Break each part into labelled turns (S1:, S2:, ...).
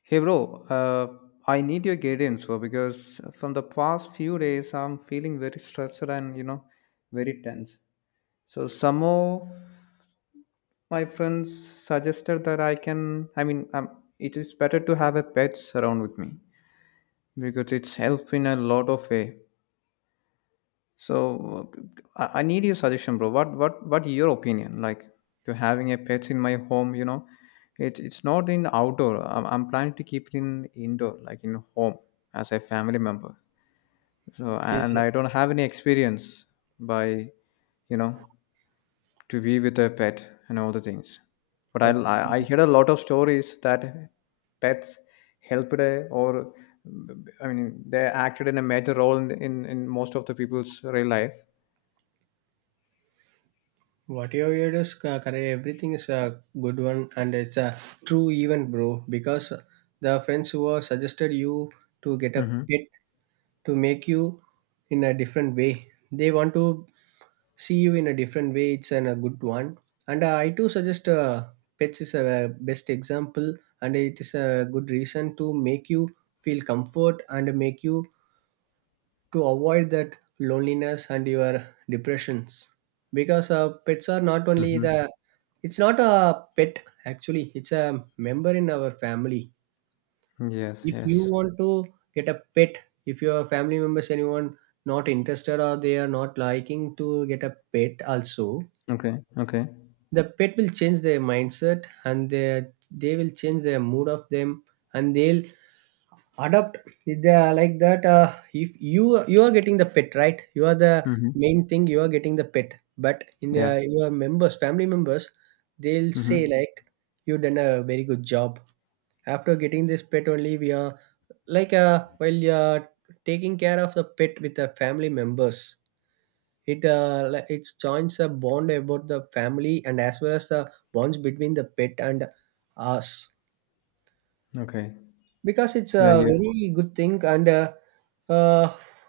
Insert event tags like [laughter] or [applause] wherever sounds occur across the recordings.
S1: Hey bro, I need your guidance bro, because from the past few days I'm feeling very stressed and very tense. So some of my friends suggested that I can. I mean, it is better to have a pets around with me because it's helped in a lot of way. So I need your suggestion, bro. What your opinion like to having a pets in my home? It's not in outdoor. I'm planning to keep it in indoor, like in home as a family member. So
S2: This
S1: and I don't have any experience by, you know, to be with a pet and all the things. But I
S2: uh,
S1: I I heard a lot of stories that pets helped or I mean they acted in a major role in in most of the people's real life.
S2: what your heard is correct. Everything is a good one, and it's a true even, bro. Because the friends who have suggested you to get a
S1: Mhm.
S2: pet to make you in a different way, they want to see you in a different way. It's an, a good one, and I too suggest pets is a best example, and it is a good reason to make you feel comfort and make you to avoid that loneliness and your depressions because pets are not only
S1: Mm-hmm.
S2: the, it's not a pet, actually it's a member in our family.
S1: Yes,
S2: If you
S1: yes.
S2: want to get a pet, if your family members anyone not interested or they are not liking to get a pet also,
S1: Okay, okay.
S2: the pet will change their mindset and they will change their mood of them, and they'll adopt. They are like that. If you are getting the pet, right, you are the
S1: Mm-hmm.
S2: main thing, you are getting the pet, but in
S1: Yeah.
S2: your members family members they'll say
S1: Mm-hmm.
S2: like you done a very good job. After getting this pet only we are like while you're taking care of the pet with the family members, it it joins a bond about the family, and as well as the bonds between the pet and us,
S1: Okay.
S2: because it's
S1: Yeah,
S2: a
S1: yeah.
S2: very good thing, and uh,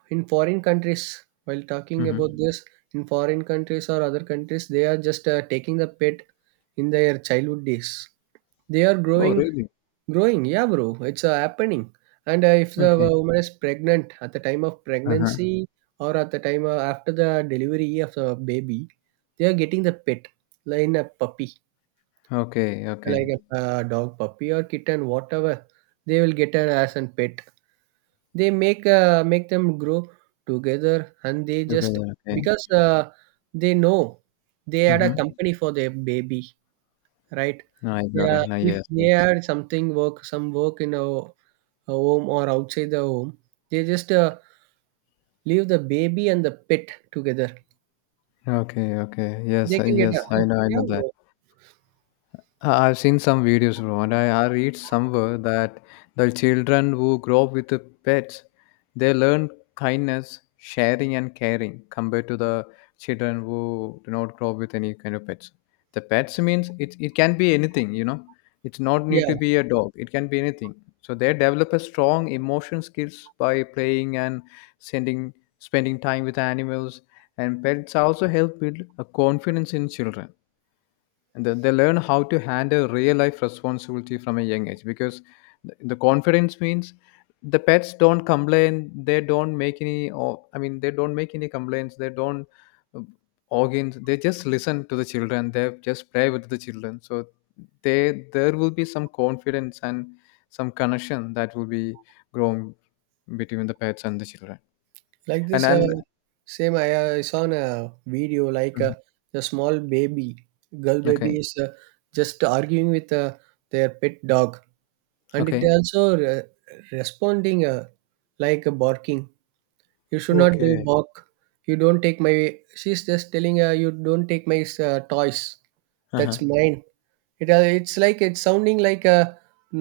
S2: in foreign countries, while talking about
S1: Mm-hmm.
S2: this, in foreign countries or other countries, they are just taking the pet in their childhood days. They are
S1: Oh,
S2: growing,
S1: really?
S2: growing, yeah bro, it's happening. And if the
S1: Okay.
S2: woman is pregnant, at the time of
S1: Uh-huh.
S2: pregnancy or at the time after the delivery of the baby, they are getting the pet, like a puppy,
S1: Okay,
S2: like
S1: okay.
S2: a dog puppy or kitten whatever. They will get an as a pet. They make make them grow together, and they just,
S1: Together, okay.
S2: because they know they had a
S1: Mm-hmm.
S2: company for their baby, right?
S1: I got it.
S2: Yeah,
S1: Now,
S2: if
S1: yes,
S2: they
S1: yes.
S2: had something work, some work in a home or outside the home, they just leave the baby and the pet together.
S1: Okay, okay. Yes,
S2: They can get
S1: yes,
S2: a,
S1: I
S2: yeah,
S1: know that.
S2: bro.
S1: I've seen some videos, bro, and I read somewhere that the children who grow up with the pets, they learn kindness, sharing, and caring compared to the children who do not grow up with any kind of pets. The pets means it can be anything. It's not
S2: Yeah,
S1: need to be a dog. It can be anything. So they develop a strong emotion skills by playing and sending, spending time with animals. And pets also help build a confidence in children, and then they learn how to handle real life responsibility from a young age, because the confidence means the pets don't complain. They don't make any, or I mean, they don't make any complaints. They don't uh, organs. They just listen to the children. They just play with the children. So they, there will be some confidence and some connection that will be grown between the pets and the children.
S2: like
S1: And
S2: this.
S1: then.
S2: Same, I saw in a video like
S1: Mhm.
S2: the small baby, girl baby
S1: Okay.
S2: is just arguing with their pet dog, and it
S1: Okay.
S2: also responding like a barking, you should not do
S1: Okay.
S2: bark, you don't take my, she's just telling you don't take my toys, that's
S1: Uh-huh.
S2: mine. It it's like it's sounding like a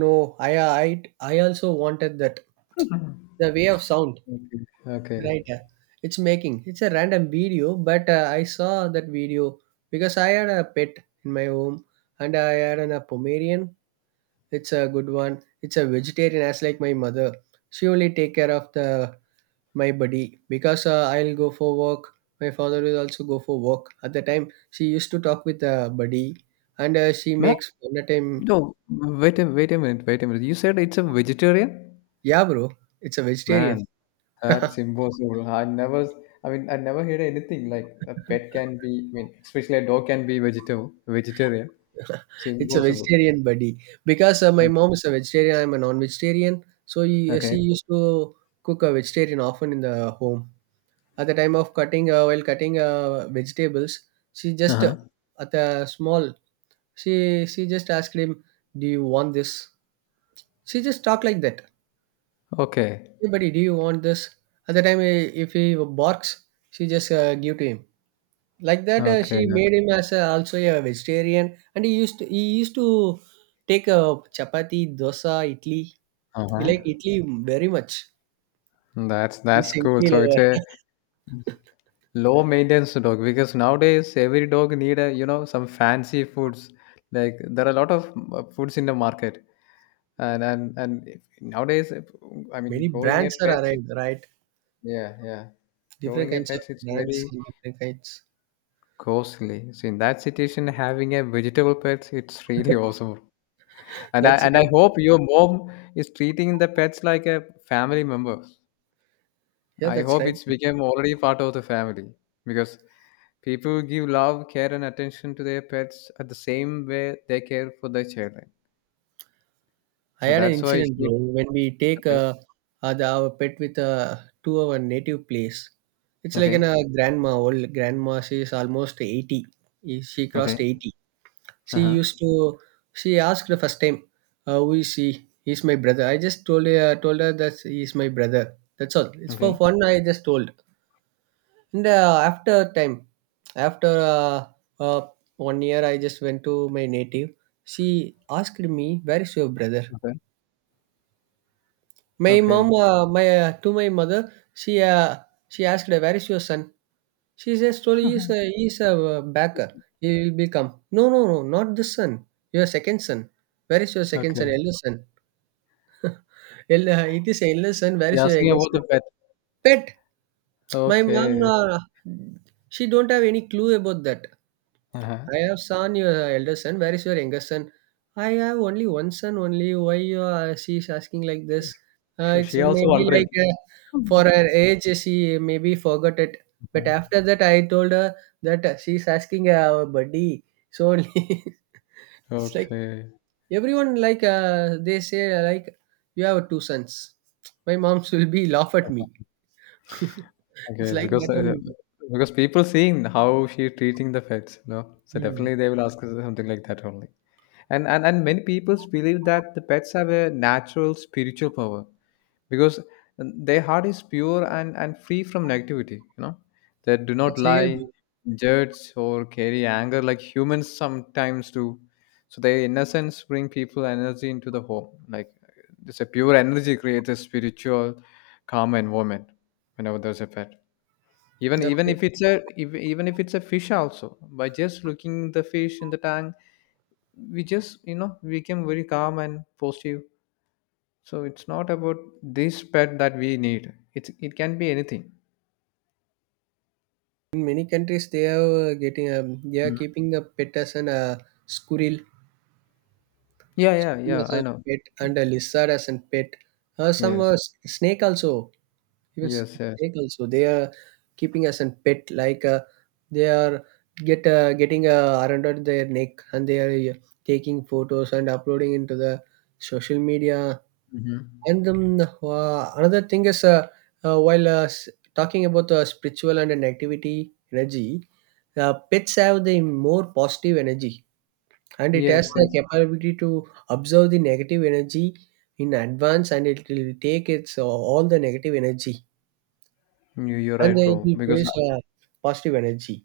S2: no. I I also wanted that
S1: [laughs]
S2: the way of sound,
S1: Okay. Okay.
S2: right? It's making, it's a random video, but I saw that video because I had a pet in my home, and I had an, a pomerian. It's a good one. It's a vegetarian as like my mother. She only take care of the my body because I'll go for work. My father will also go for work. At the time, she used to talk with the buddy, and she makes all the time.
S1: No, wait a minute, wait a minute. You said it's a vegetarian?
S2: Yeah, bro, it's a vegetarian.
S1: Man, that's impossible. I never, I mean, I never heard anything like a pet
S2: [laughs]
S1: can be. I mean, especially a dog can be vegetarian. It's
S2: It's a
S1: impossible.
S2: vegetarian, buddy, because my
S1: Okay.
S2: mom is a vegetarian. I'm a non-vegetarian, so she
S1: Okay.
S2: used to cook a vegetarian often in the home. At the time of cutting, while cutting vegetables, she just
S1: Uh-huh.
S2: at a small, she just asked him, "Do you want this?" She just talked like that.
S1: Okay.
S2: Hey buddy, do you want this? At the time, if he barks, she just give to him like that.
S1: Okay.
S2: She made
S1: Okay.
S2: him as a, also a vegetarian, and he used to take a chapati, dosa, idli. He
S1: Uh-huh.
S2: like idli very much.
S1: That's
S2: He's
S1: that's
S2: an
S1: cool.
S2: idli
S1: So it's
S2: lover.
S1: a low maintenance dog, because nowadays every dog need a some fancy foods. Like there are a lot of foods in the market. And if, nowadays if- I mean,
S2: Many
S1: growing a
S2: brands are
S1: pet it,
S2: arrived, right?
S1: yeah, yeah,
S2: Different
S1: growing a
S2: kinds of
S1: pet it's
S2: brands
S1: very
S2: and different kinds.
S1: costly. So in that situation, having a vegetable pet it's [laughs] really awesome. And i
S2: That's
S1: and i
S2: real.
S1: hope your mom is treating the pets like a family member.
S2: Yeah,
S1: I
S2: that's
S1: hope
S2: right.
S1: it's become already part of the family, because people give love, care, and attention to their pets at the same way they care for their children.
S2: I
S1: So
S2: had an
S1: that's why
S2: incident, bro.
S1: she.
S2: When we take
S1: Okay.
S2: the, our pet with to our native place, it's like an
S1: Okay.
S2: grandma. Old grandma, she's almost 80. She crossed
S1: Okay.
S2: 80. She
S1: Uh-huh.
S2: used to. She asked the first time, "Who is she?" He's my brother. I just told her that he's my brother. That's all. It's for
S1: Okay.
S2: fun. I just told. And after time, after uh, 1 year, I just went to my native. She asked me, "Where is your brother?"
S1: Okay.
S2: My mom,
S1: Okay.
S2: my to my mother, she asked, where is your son? She says, slowly, he's a back. He will become. No, no, no, not this son. Your second son. Where is your second son,
S1: Okay.
S2: elder son? It is elder son. Where
S1: You're
S2: is your
S1: asking
S2: younger
S1: about
S2: son?
S1: the pet.
S2: Pet. My mom,
S1: Okay.
S2: she don't have any clue about that.
S1: Uh-huh.
S2: I have son, your elder son. Where is your youngest son? I have only one son. Only why you are, she's asking like this?
S1: She,
S2: It's
S1: she also
S2: maybe
S1: wondering.
S2: like for
S1: Mhm.
S2: her age, she maybe forgot it. But after that, I told her that she's asking our buddy. So only, [laughs] it's like,
S1: Okay.
S2: everyone like they say like you have two sons. My mom will be laugh at me. [laughs] It's
S1: Okay.
S2: like
S1: Because
S2: that
S1: uh,
S2: only.
S1: because people seeing how she treating the pets, no? So
S2: Hmm.
S1: definitely they will ask us something like that only. And many people believe that the pets have a natural spiritual power, because their heart is pure and free from negativity. They do not
S2: That's real
S1: lie,
S2: blue.
S1: judge, or carry anger like humans sometimes do. So their innocence bring people energy into the home. Like this, a pure energy creates a spiritual calm environment whenever there's a pet. even
S2: The
S1: even
S2: pet.
S1: if it's a if, even if it's a fish also, by just looking the fish in the tank, we just become very calm and positive. So it's not about this pet that we need. It can be anything.
S2: In many countries, they are getting they are
S1: Mhm.
S2: keeping the pet as an squirrel,
S1: Yeah, yeah,
S2: squirrel
S1: yeah.
S2: as
S1: I
S2: a
S1: know.
S2: pet,
S1: Y-
S2: and a lizard as a pet. Uh, some uh,
S1: Yes,
S2: s- snake also, even
S1: yes, yes.
S2: snake also. They are keeping as a pet. Like they are getting around their neck, and they are taking photos and uploading into the social media.
S1: Hmm.
S2: And another thing is, uh, while uh, s- talking about spiritual and an activity energy, pets have the more positive energy, and it has
S1: Yes,
S2: the
S1: yes.
S2: capability to observe the negative energy in advance, and it will take its all the negative energy,
S1: You're
S2: and
S1: right,
S2: it
S1: bro.
S2: will
S1: Because.
S2: produce positive energy.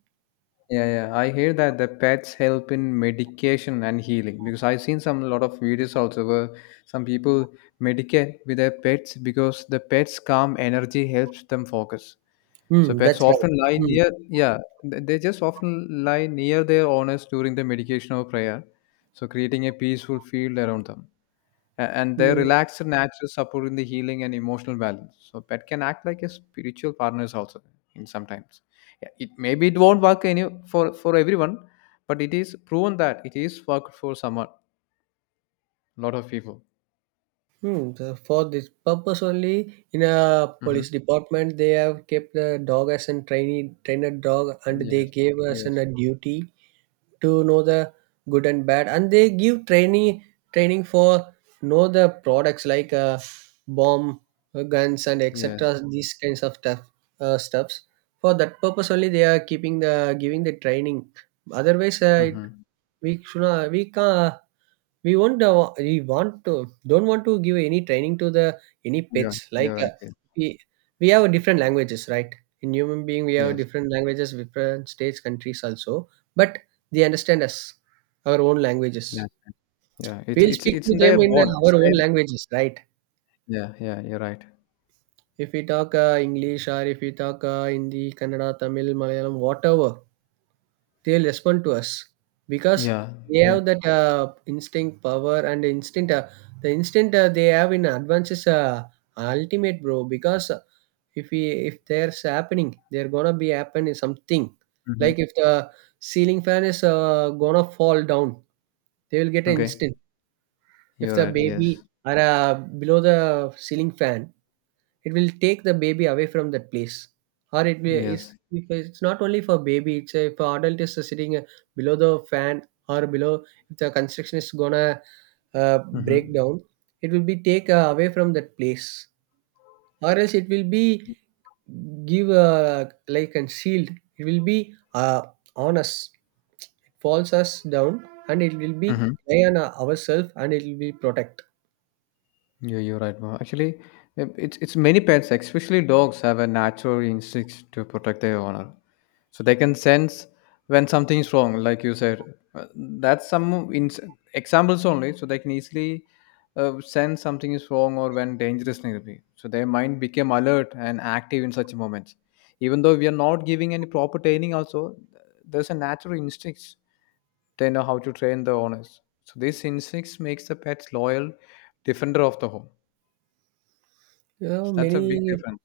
S1: Yeah, yeah. I hear that the pets help in medication and healing, because I've seen some lot of videos also where some people medicate with their pets because the pets' calm energy helps them focus. So
S2: Hmm,
S1: pets
S2: that's right.
S1: often lie
S2: Hmm.
S1: near, yeah, they just often lie near their owners during the medication or prayer, so creating a peaceful field around them. And their
S2: Hmm.
S1: relaxed nature supporting the healing and emotional balance. So pet can act like a spiritual partners also, in sometimes, yeah. It maybe it won't work any for everyone, but it is proven that it is worked for someone, a lot of people.
S2: Hmm, the, for this purpose only, in a
S1: Hmm.
S2: police department, they have kept the dog as a trainee trainer dog, and they
S1: Yes.
S2: gave us
S1: Yes.
S2: an, a duty to know the good and bad, and they give training for know the products like bomb, guns, and
S1: Yes.
S2: etc. These kinds of stuffs. For that purpose only, they are keeping the giving the training. Otherwise, it,
S1: Mm-hmm.
S2: we should not, we can, we won't we want to, don't want to give any training to the any
S1: Yeah,
S2: pets
S1: you're
S2: like
S1: right. Yes.
S2: we we have different languages, right? In human being we have
S1: Yes.
S2: different languages, different states, countries also, but they understand us our own languages.
S1: That's, yeah, it's
S2: We'll
S1: it's
S2: speak
S1: it's
S2: to
S1: in their
S2: them in
S1: bone,
S2: our
S1: it's
S2: own
S1: their.
S2: languages, right?
S1: Yeah, yeah, you're right.
S2: If we talk english, or if we talk hindi, kannada, tamil, malayalam, whatever, they'll respond to us because
S1: Yeah.
S2: they have that instinct power and instinct the instinct they have in advance is ultimate, bro, because if we, if there's happening they're gonna be happening something,
S1: Mm-hmm.
S2: like if the ceiling fan is gonna fall down, they will get an
S1: Okay,
S2: instant. If
S1: you're
S2: the
S1: right.
S2: baby
S1: Yes.
S2: are below the ceiling fan, it will take the baby away from that place, or it will
S1: Yes.
S2: is, if it's not only for baby. It's a, for adult is sitting below the fan, or below, if the construction is gonna uh, break
S1: Mm-hmm.
S2: down, it will be take away from that place, or else it will be give like concealed. It will be on us. It falls us down, and it will be
S1: Mm-hmm.
S2: lie on ourselves, and it will be protect.
S1: Yeah, you're right, Mo. Actually, it's many pets, especially dogs, have a natural instinct to protect their owner. So they can sense when something is wrong, like you said. That's some ins examples only. So they can easily sense something is wrong or when dangerous need be. So their mind became alert and active in such moments. Even though we are not giving any proper training, also there's a natural instinct. They know how to train the owners. So this instinct makes the pets loyal defender of the home.
S2: You know,
S1: So that's a big
S2: many
S1: difference.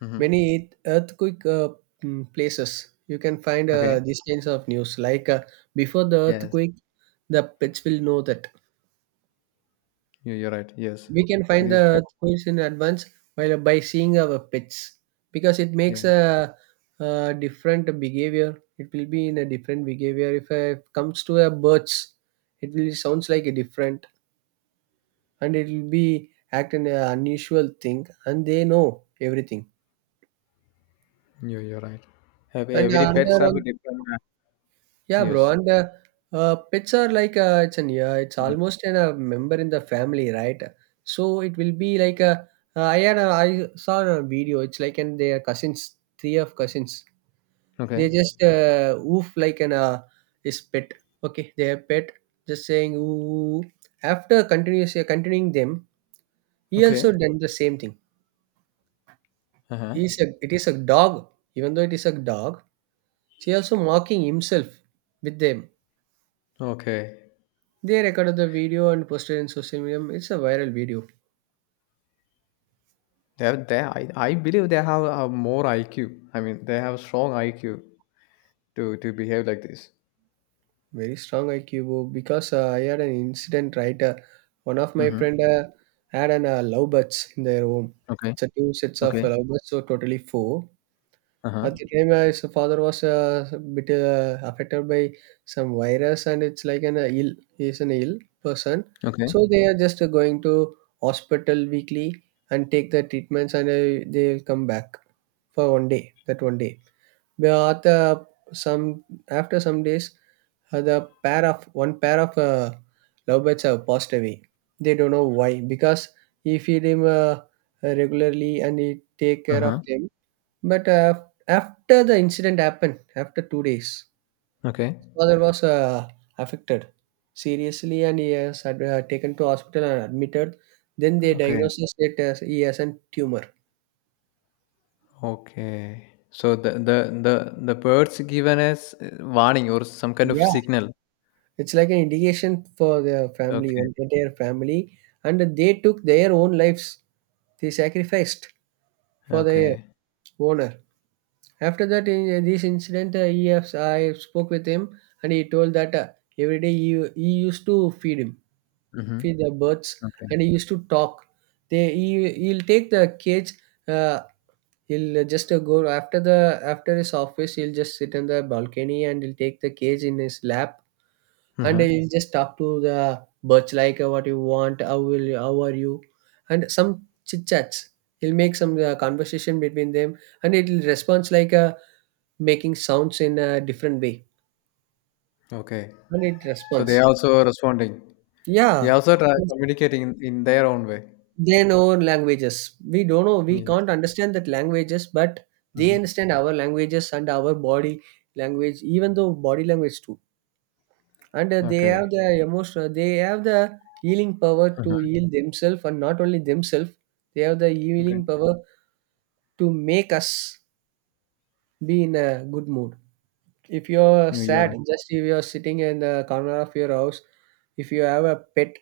S1: Hmm.
S2: many earthquake places, you can find
S1: Okay.
S2: these kinds of news like before the
S1: Yes.
S2: earthquake, the pets will know that,
S1: You, you're right. Yes.
S2: we can find the
S1: These pets.
S2: earthquakes in advance while by seeing our pets, because it makes
S1: Yes.
S2: a different behavior. It will be in a different behavior. If it comes to a birds, it will sounds like a different, and it will be act in an unusual thing, and they know everything.
S1: You, you're right. Have
S2: And
S1: every
S2: another
S1: pets have a
S2: one,
S1: different.
S2: yeah, bro,
S1: Yes.
S2: and pets are like it's an yeah, it's
S1: Mhm.
S2: almost an, a member in the family, right? So it will be like a I saw a video. It's like, and they are cousins, three of cousins.
S1: Okay.
S2: They just woof like an his pet. Okay, their pet just saying ooh. After continuous continuing them, he also
S1: Okay.
S2: done the same thing.
S1: Uh huh.
S2: He's a, it is a dog. Even though it is a dog, she also mocking himself with them.
S1: Okay.
S2: They recorded the video and posted in social media. It's a viral video.
S1: They, I believe they have a more IQ. I mean, they have strong IQ to behave like this.
S2: Very strong IQ, bro. Because I had an incident, right. One of my friend
S1: Mm-hmm.
S2: uh, had an lovebirds in their home.
S1: Okay.
S2: It's a two sets of
S1: Okay.
S2: lovebirds, so totally four.
S1: Uh huh.
S2: At the time, his father was a bit affected by some virus, and it's like an ill. He is an ill person,
S1: Okay.
S2: so they are just going to hospital weekly and take the treatments, and they'll come back for 1 day. That 1 day. But after some days, the pair of one pair of lovebirds have passed away. They don't know why because he feed him regularly, and he take
S1: Uh
S2: care of
S1: huh.
S2: them. But after the incident happened, after 2 days,
S1: Okay.
S2: his father was affected seriously, and he has had, taken to hospital and admitted. Then they
S1: Okay.
S2: diagnosed it as he has a tumor.
S1: Okay. So the birds given us warning or some kind of
S2: Yeah.
S1: signal.
S2: It's like an indication for their
S1: Okay.
S2: their family, and they took their own lives. They sacrificed for their
S1: Okay.
S2: owner. After that, in this incident, I spoke with him, and he told that every he used to feed him,
S1: Mm-hmm.
S2: feed the birds,
S1: Okay.
S2: and he used to talk. He'll take the cage. Uh, He'll just go after his office. He'll just sit on the balcony and he'll take the cage in his lap, and
S1: Uh-huh.
S2: you just talk to the birds like, what you want, how are you, and some chit chats. He'll make some conversation between them, and it'll responds like, making sounds in a different way,
S1: Okay.
S2: and it
S1: So they
S2: responds.
S1: also are responding. They
S2: Yeah,
S1: also try communicating in their own way.
S2: they know languages, we don't know, we
S1: Yes.
S2: can't understand that languages, but they
S1: Hmm.
S2: understand our languages and our body language, even though body language too. And they have
S1: Okay.
S2: the emotion, they have the healing power to
S1: Uh-huh.
S2: heal themselves, and not only themselves, they have the
S1: Okay.
S2: healing power to make us be in a good mood. If you're
S1: You, you're
S2: sad,
S1: right.
S2: just if you're sitting in the corner of your house, if you have a pet,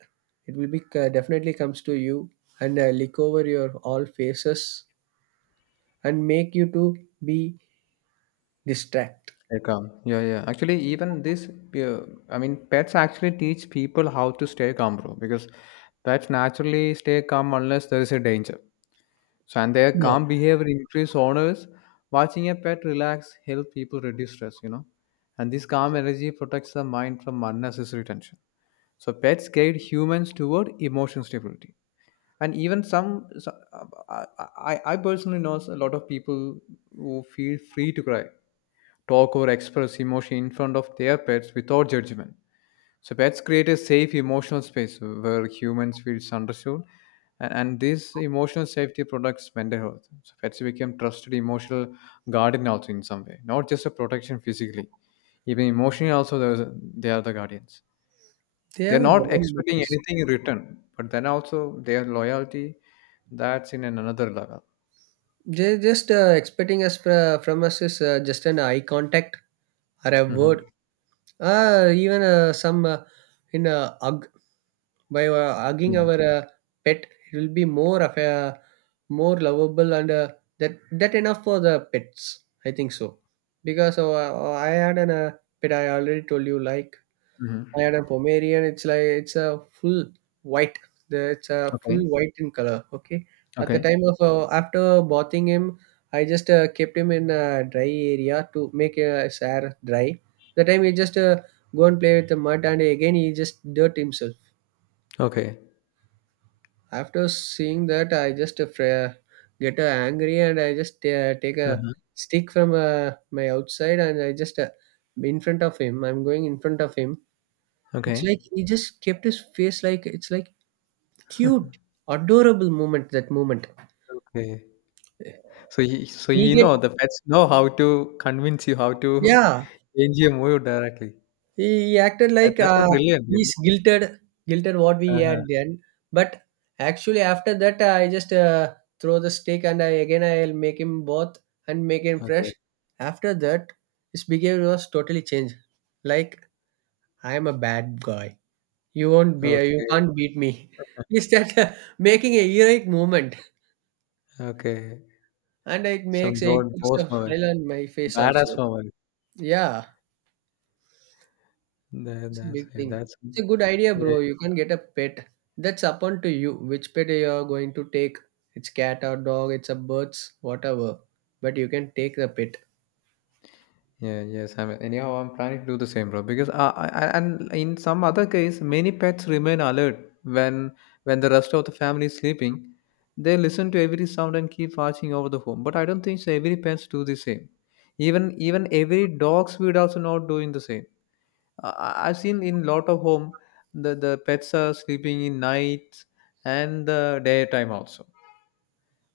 S2: it will be definitely comes to you and lick over your all faces and make you to be distract.
S1: They calm. Yeah, yeah. Actually, even this, uh, I mean, pets actually teach people how to stay calm, bro. Because pets naturally stay calm unless there is a danger. So, and their
S2: Yeah,
S1: calm behavior increase owners. Watching a pet relax help people reduce stress. And this calm energy protects the mind from unnecessary tension. So pets guide humans toward emotional stability. And even some, so- I, I personally know a lot of people who feel free to cry, talk, or express emotion in front of their pets without judgment. So pets create a safe emotional space where humans feel understood, and this emotional safety protects mental health. So pets become trusted emotional guardian also in some way, not just a protection physically, even emotionally also they are the guardians.
S2: they
S1: They're
S2: have a
S1: not
S2: bond with
S1: expecting
S2: us.
S1: anything in return, but then also their loyalty, that's in an another level.
S2: They just expecting us from us is just an eye contact or a word.
S1: Hmm.
S2: Uh, even uh, some uh, in hug by hugging
S1: Yeah.
S2: our pet, it will be more of a more lovable, and that enough for the pets, I think so. Because I had an pet, I already told you, like I
S1: Hmm.
S2: had a Pomerian. It's like it's a full white. It's a full
S1: Okay.
S2: white in color. Okay. At the
S1: Okay.
S2: time of after bathing him, I just kept him in a dry area to make his hair dry. The time he just go and play with the mud, and again he just dirt himself.
S1: Okay.
S2: After seeing that, I just get angry, and I just take a
S1: Uh-huh.
S2: stick from my outside, and I just in front of him. I'm going in front of him. It's
S1: Okay.
S2: like he just kept his face like, it's like cute,
S1: [laughs]
S2: adorable moment, that moment.
S1: Okay. So you, so
S2: He
S1: you
S2: get
S1: know the pets know how to convince you, how to
S2: yeah,
S1: change your mood directly.
S2: he acted
S1: That,
S2: like,
S1: that's a brilliant. You know?
S2: he's guilted, guilted what we had
S1: Uh-huh.
S2: done. But actually, after that, I just throw the stick, and I'll make him both and make him fresh.
S1: Okay.
S2: After that, his behavior was totally changed. Like, I am a bad guy. You won't be. You
S1: Okay.
S2: can't beat me. [laughs] He started making a heroic movement,
S1: Okay.
S2: and it
S1: Some
S2: makes a
S1: don't boss
S2: picture
S1: moment,
S2: smile on my face
S1: badass
S2: also.
S1: moment.
S2: Yeah,
S1: That,
S2: it's a
S1: that's
S2: big
S1: yeah,
S2: thing.
S1: that's
S2: It's a good idea,
S1: yeah.
S2: bro. You can get a pet. That's upon to you. Which pet you're going to take? It's cat or dog, it's a birds, whatever. But you can take the pet.
S1: Yeah, yes, I'm anyhow I'm planning to do the same, bro. Because and in some other case, many pets remain alert when the rest of the family is sleeping. They listen to every sound and keep watching over the home. But I don't think so every pets do the same. Even every dog would also not doing the same. I've seen in lot of home the pets are sleeping in nights and the daytime also.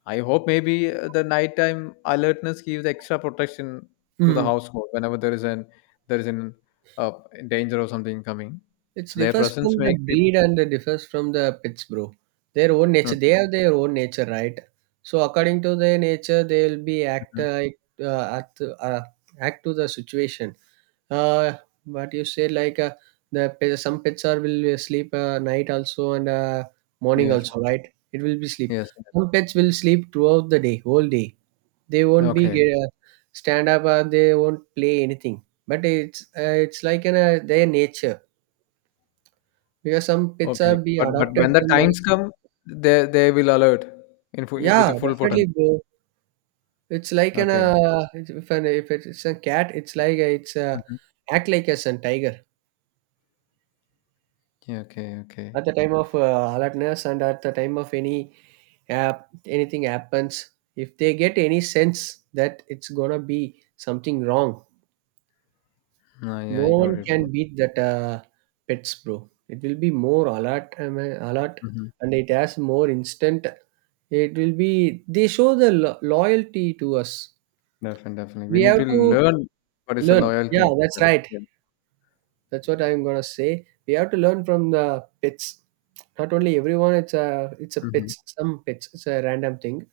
S1: I hope maybe the nighttime alertness gives extra protection to the
S2: Hmm.
S1: household whenever there is an uh, danger or something coming.
S2: It
S1: So their
S2: differs
S1: presence
S2: from the
S1: makes people.
S2: breed, and it differs from the pets, bro. Their own nature. They
S1: Okay.
S2: have their own nature, right? So according to their nature, they'll be act
S1: Mhm.
S2: like, act to the situation. Uh, but you say like, the some pets are will sleep night also and morning
S1: Yes.
S2: also, right? It will be sleep.
S1: Yes. Yes.
S2: Some pets will sleep throughout the day, whole day. They won't be
S1: Okay.
S2: get, stand up. They won't play anything. But it's like an their nature, because some pets
S1: Okay.
S2: are be
S1: But
S2: adopted
S1: when the
S2: from.
S1: times come, they will alert in full, with
S2: Yeah,
S1: the full
S2: definitely,
S1: potential.
S2: bro. It's like an
S1: Okay.
S2: if it's a cat, it's like, it's
S1: Hmm.
S2: act like as a tiger.
S1: Yeah, okay. Okay.
S2: At the time of alertness, and at the time of any app anything happens, if they get any sense that it's gonna be something wrong,
S1: No, yeah,
S2: no
S1: I got
S2: one
S1: it, bro.
S2: can beat that pets, bro. It will be more alert, I mean, alert,
S1: Hmm.
S2: and it has more instant. It will be they show the loyalty to us.
S1: Definitely, definitely. We
S2: We
S1: need
S2: have
S1: to
S2: to
S1: learn what is the
S2: learn, yeah,
S1: loyalty
S2: that's
S1: from them.
S2: right.
S1: Yeah.
S2: That's what I'm gonna say. We have to learn from the pets. Not only everyone, it's a
S1: Hmm.
S2: pets. Some pets, it's a random thing.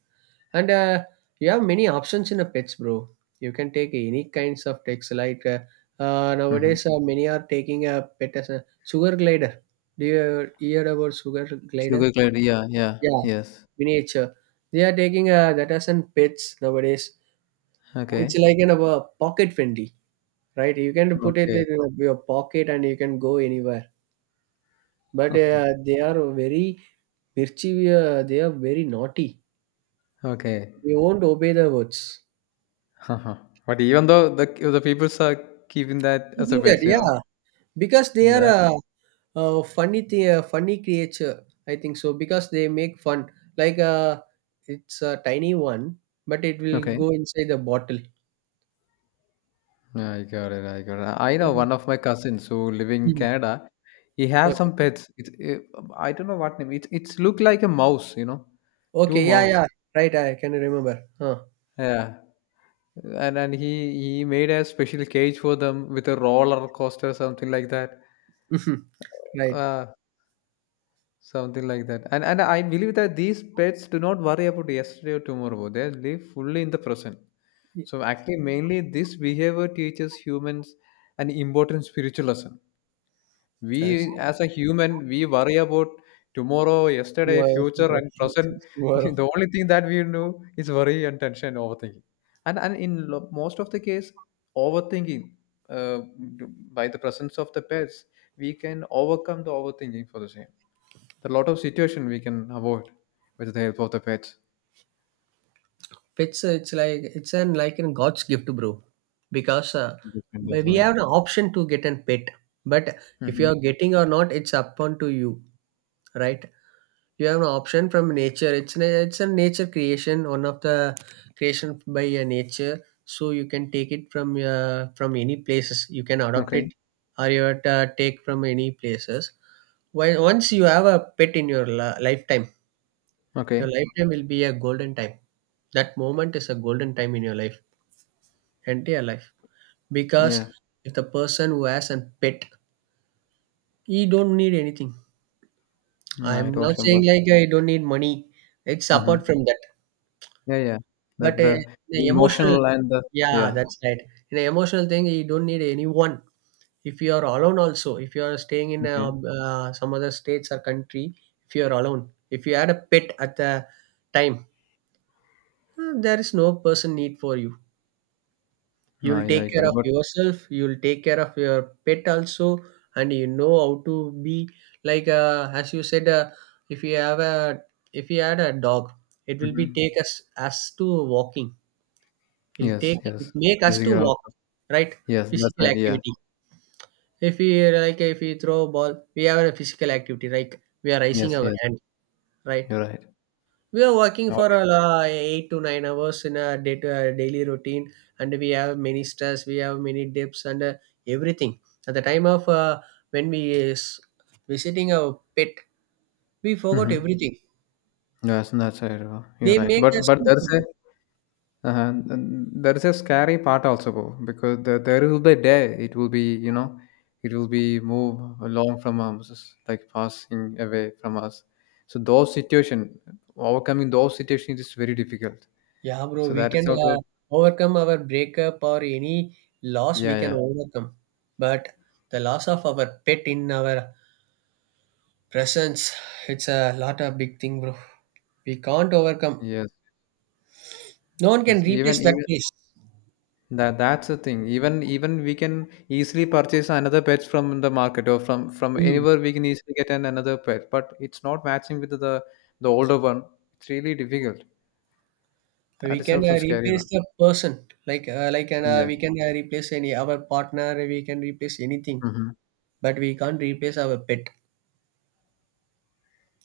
S2: And you have many options in a pets, bro. You can take any kinds of pets. Like,
S1: Hmm.
S2: nowadays, many are taking a pet as a sugar glider. Do you hear about sugar
S1: Sugar
S2: glider?
S1: clarity. Yeah. Yeah.
S2: Yeah,
S1: Yes.
S2: miniature. They are taking that as an pets nowadays. It's
S1: Okay.
S2: like an pocket friendly, right? You can put it
S1: Okay.
S2: in your pocket, and you can go anywhere. But,
S1: [laughs]
S2: they are very mischievous, they are very naughty.
S1: Okay.
S2: They won't obey the words.
S1: [laughs] But even though the peoples are keeping that as a
S2: Keeping that,
S1: pet, you know
S2: yeah. Because they are
S1: that.
S2: a funny thing, a funny creature. I think so because they make fun. Like, it's a tiny one, but it will
S1: Okay.
S2: go inside the bottle.
S1: I got it. I got it. I know
S2: Mhm.
S1: one of my cousins who live in
S2: Mhm.
S1: Canada. He has
S2: Okay.
S1: some pets. I don't know what name. It's look like a mouse. Two
S2: Okay. Yeah.
S1: mouse.
S2: Yeah. Right. I can remember. Huh.
S1: Yeah. And he made a special cage for them with a roller coaster something like that.
S2: [laughs] Right.
S1: Uh, Something like that. And I believe that these pets do not worry about yesterday or tomorrow. They live fully in the present. So actually, mainly this behavior teaches humans an important spiritual lesson.
S2: That's
S1: We as a human, we worry about tomorrow, yesterday,
S2: tomorrow.
S1: future, and present.
S2: [laughs]
S1: [laughs]
S2: Tomorrow.
S1: The only thing that we know is worry and tension, and overthinking. And in most of the case, overthinking uh, by the presence of the pets, we can overcome the overthinking for the same, there are a lot of situation we can avoid with the help of the pets.
S2: It's like it's an like in God's gift, bro, because
S1: We can
S2: we
S1: Definitely.
S2: have an option to get a pet, but if you
S1: Hmm.
S2: are getting or not, it's up to you, right? You have an option from nature. It's a nature creation, one of the creation by nature. So you can take it from any places. You can adopt
S1: Okay.
S2: it, or you have to take from any places. Why once you have a pet in your lifetime, your
S1: Okay.
S2: lifetime will be a golden time. That moment is a golden time in your life, entire life, because
S1: Yeah.
S2: if the person who has a pet, he don't need anything.
S1: No,
S2: I'm
S1: I
S2: not
S1: don't
S2: saying
S1: remember.
S2: like I don't need money, it's apart
S1: Hmm.
S2: from that,
S1: Yeah. Yeah. The
S2: but
S1: the
S2: the emotional,
S1: emotional and the,
S2: yeah,
S1: yeah.
S2: that's right. In an emotional thing, you don't need anyone. If you are alone also, if you are staying in a,
S1: Okay.
S2: some other states or country, if you are alone, if you had a pet at the time, there is no person need for you.
S1: No,
S2: You'll
S1: yeah,
S2: take
S1: I
S2: care
S1: could.
S2: of
S1: But.
S2: yourself, you'll take care of your pet also, and you know how to be like, as you said, if you have a if you had a dog, it will be take
S1: Mhm.
S2: us to walking. It'll take
S1: Yes,
S2: it
S1: yes.
S2: make us to
S1: Physical
S2: walk,
S1: also.
S2: right.
S1: Yes, that's
S2: Physical
S1: right. Yeah.
S2: activity, if we, like if we throw a ball, we have a physical activity, like we are raising
S1: Yes.
S2: our
S1: Yes.
S2: hand, right.
S1: You're right.
S2: We are working for
S1: Okay.
S2: 8 to 9 hours in a day to daily routine, and we have many stress, we have many dips, and everything. At the time of when we is visiting our pet, we forgot
S1: Mm-hmm.
S2: everything.
S1: Yes, that's right. You're
S2: They
S1: right.
S2: make
S1: But
S2: us
S1: but
S2: to
S1: there's a.
S2: forget.
S1: uh and that is a scary part also, bro, because there will be a day it will be, it will be move along from us, like passing away from us, so those situation, overcoming those situations is very difficult,
S2: Yeah, bro,
S1: so
S2: we
S1: that is
S2: can
S1: also.
S2: overcome our breakup or any loss. We
S1: Yeah,
S2: can
S1: yeah.
S2: overcome, but the loss of our pet in our presence, it's a lot of big thing, bro. We can't overcome.
S1: Yes,
S2: No one can
S1: yes,
S2: replace
S1: even
S2: that
S1: even
S2: place.
S1: that's the thing, even we can easily purchase another pets from the market, or from
S2: Hmm.
S1: anywhere we can easily get another pet, but it's not matching with the older one. It's really difficult.
S2: We
S1: That is
S2: can
S1: also scary
S2: replace
S1: one.
S2: the person, like, like and
S1: Yeah.
S2: we can replace any our partner, we can replace anything,
S1: Mhm.
S2: but we can't replace our pet.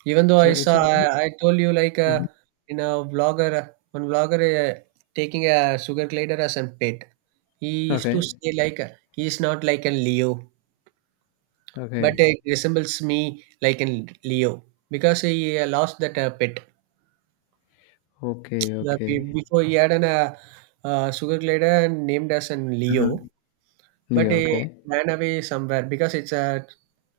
S2: Even though
S1: So it's really.
S2: I told you, like,
S1: Mhm.
S2: in a vlogger one vlogger taking a sugar glider as a pet, he used to
S1: Okay,
S2: say like, he is not like a Leo, but
S1: okay,
S2: it resembles me like a Leo, because he lost that pet.
S1: okay, okay.
S2: Before, he had an sugar glider and named as an Leo.
S1: Mhm.
S2: But
S1: Yeah,
S2: it
S1: okay.
S2: ran away somewhere because it's a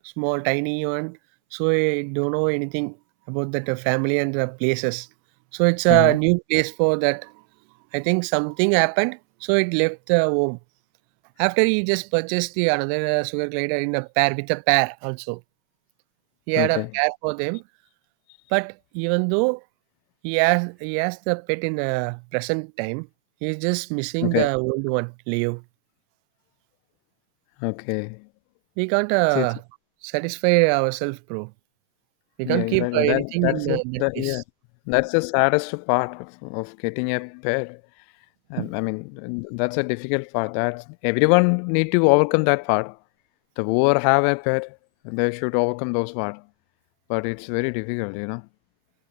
S2: small, tiny one. So I don't know anything about that family and the places. So it's a
S1: Uh-huh.
S2: new place for that. I think something happened, so it left the home. After, he just purchased the another sugar glider in a pair, with a pair also. He had a
S1: Okay.
S2: pair for them. But even though he has the pet in the present time, he's just missing
S1: Okay.
S2: the old one, Leo.
S1: Okay.
S2: We can't
S1: It's, it's,
S2: satisfy ourselves, bro. We
S1: yeah,
S2: can't
S1: you're
S2: keep
S1: right. Well, That
S2: anything
S1: that's
S2: in
S1: the
S2: that
S1: that, yeah.
S2: place.
S1: That's the saddest part of getting a pet. I mean, that's a difficult part. That's everyone need to overcome that part. The Whoever have a pet, they should overcome those part. But it's very difficult.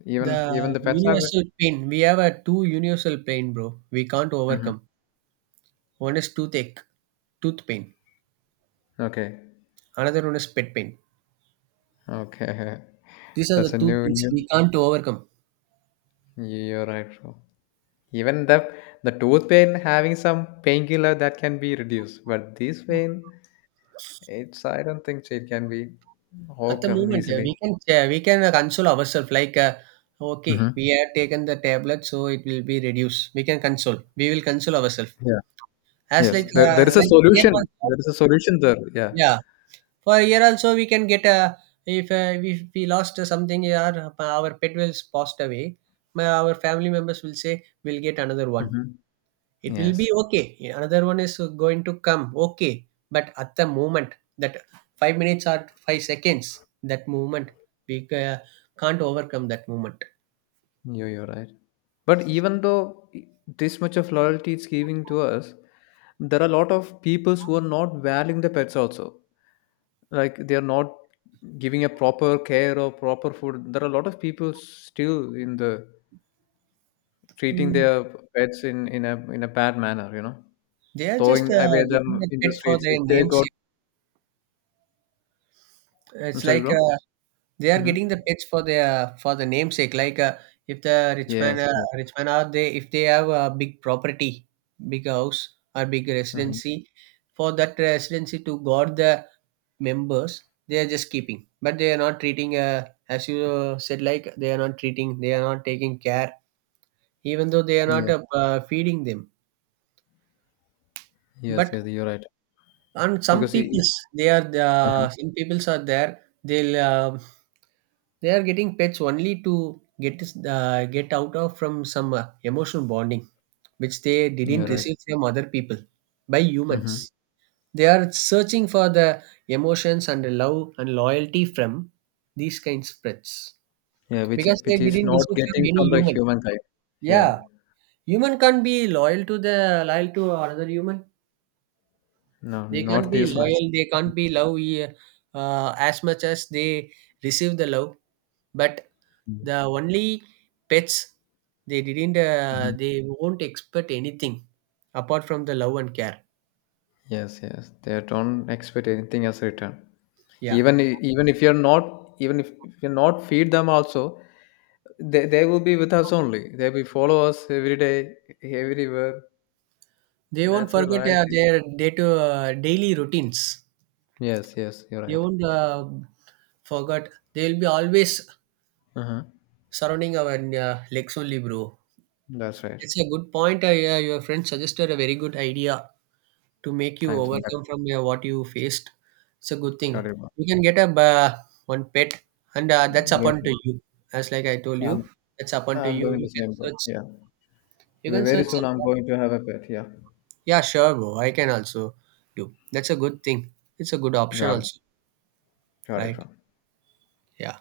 S1: Even
S2: The
S1: the pets have it.
S2: universal pain. We have a two universal pain, bro. We can't
S1: Hmm.
S2: overcome. One is toothache, tooth pain.
S1: Okay.
S2: Another one is pet pain.
S1: Okay. [laughs]
S2: These are
S1: That's
S2: the
S1: a
S2: two
S1: new,
S2: things we
S1: new.
S2: can't overcome.
S1: You're right, bro. Even the tooth pain, having some painkiller that can be reduced, but this pain, it's I don't think so it can be
S2: At the
S1: overcome
S2: moment,
S1: easily.
S2: we can console ourselves like, okay,
S1: Hmm.
S2: we have taken the tablet, so it will be reduced. We can console. We will console ourselves.
S1: Yeah.
S2: As
S1: Yes.
S2: like,
S1: There is a
S2: like same
S1: solution.
S2: also,
S1: There is a solution there. Yeah.
S2: yeah, for a year also we can get a, if we lost something, our pet will passed away, our family members will say, we'll get another one,
S1: Hmm.
S2: it will be
S1: Yes.
S2: okay. Yeah, another one is going to come, okay. But at the moment, that 5 minutes or 5 seconds, that movement we can't overcome that moment.
S1: You're right. But even though this much of loyalty it's giving to us, there are a lot of people who are not valuing the pets also. Like they are not giving a proper care or proper food, there are a lot of people still in the, treating
S2: Mm.
S1: their pets in a bad manner.
S2: They are just
S1: Throwing away
S2: getting
S1: them
S2: a
S1: in the
S2: pet for
S1: streets
S2: their
S1: if they
S2: names.
S1: got I'm
S2: It's
S1: sorry,
S2: like,
S1: bro.
S2: they are getting the
S1: Mm-hmm.
S2: pets for their for the namesake. Like, if the
S1: Yes, yes.
S2: rich man are they, if they have a big property, big house or big
S1: Mhm.
S2: residency, for that residency to guard the members, they are just keeping. But they are not treating, as you said, like they are not treating. They are not taking care, even though they are not
S1: Yes,
S2: feeding them.
S1: yes,
S2: But
S1: yes, you're right.
S2: and some
S1: because he,
S2: peoples, they are,
S1: uh
S2: some peoples are there, they'll they are getting pets only to get get out of from some emotional bonding, which they
S1: you're
S2: didn't
S1: right.
S2: receive from other people, by humans.
S1: Mm-hmm.
S2: They are searching for the emotions and the love and loyalty from these kinds of pets,
S1: Yeah, which
S2: because they
S1: which is
S2: didn't
S1: not
S2: receive from
S1: getting
S2: any
S1: from the
S2: human.
S1: humankind. Yeah.
S2: Yeah, human can't be loyal to the loyal to another human.
S1: No,
S2: They can't
S1: not
S2: be
S1: this much.
S2: loyal, they can't be love as much as they receive the love, but the only pets,
S1: Mhm.
S2: they won't expect anything apart from the love and care.
S1: Yes, yes, they don't expect anything as return.
S2: Yeah,
S1: Even if if you're not feed them also, they will be with us only, they will follow us every day, everywhere.
S2: they won't
S1: That's the
S2: forget
S1: loyalty.
S2: their day to daily routines.
S1: Yes, yes, you're
S2: They
S1: right.
S2: won't forget. They'll be always
S1: Uh-huh.
S2: surrounding our legs only, bro.
S1: That's right.
S2: It's a good point, yeah, your friend suggested a very good idea to make you
S1: Thanks for that.
S2: overcome from what you faced. It's a good thing.
S1: Sorry, bro.
S2: You can get a one pet, and that's
S1: Yes.
S2: upon to you. As like I told
S1: I'm,
S2: you, that's upon to
S1: I'm
S2: you.
S1: doing
S2: You
S1: the
S2: can
S1: same, bro.
S2: search.
S1: Yeah.
S2: You can
S1: Very
S2: search
S1: soon
S2: on
S1: I'm
S2: that.
S1: going to have a pet. Yeah.
S2: Yeah, sure, bro. I can also do. That's a good thing. It's a good option
S1: Got it.
S2: also,
S1: Got it,
S2: right?
S1: bro.
S2: Yeah.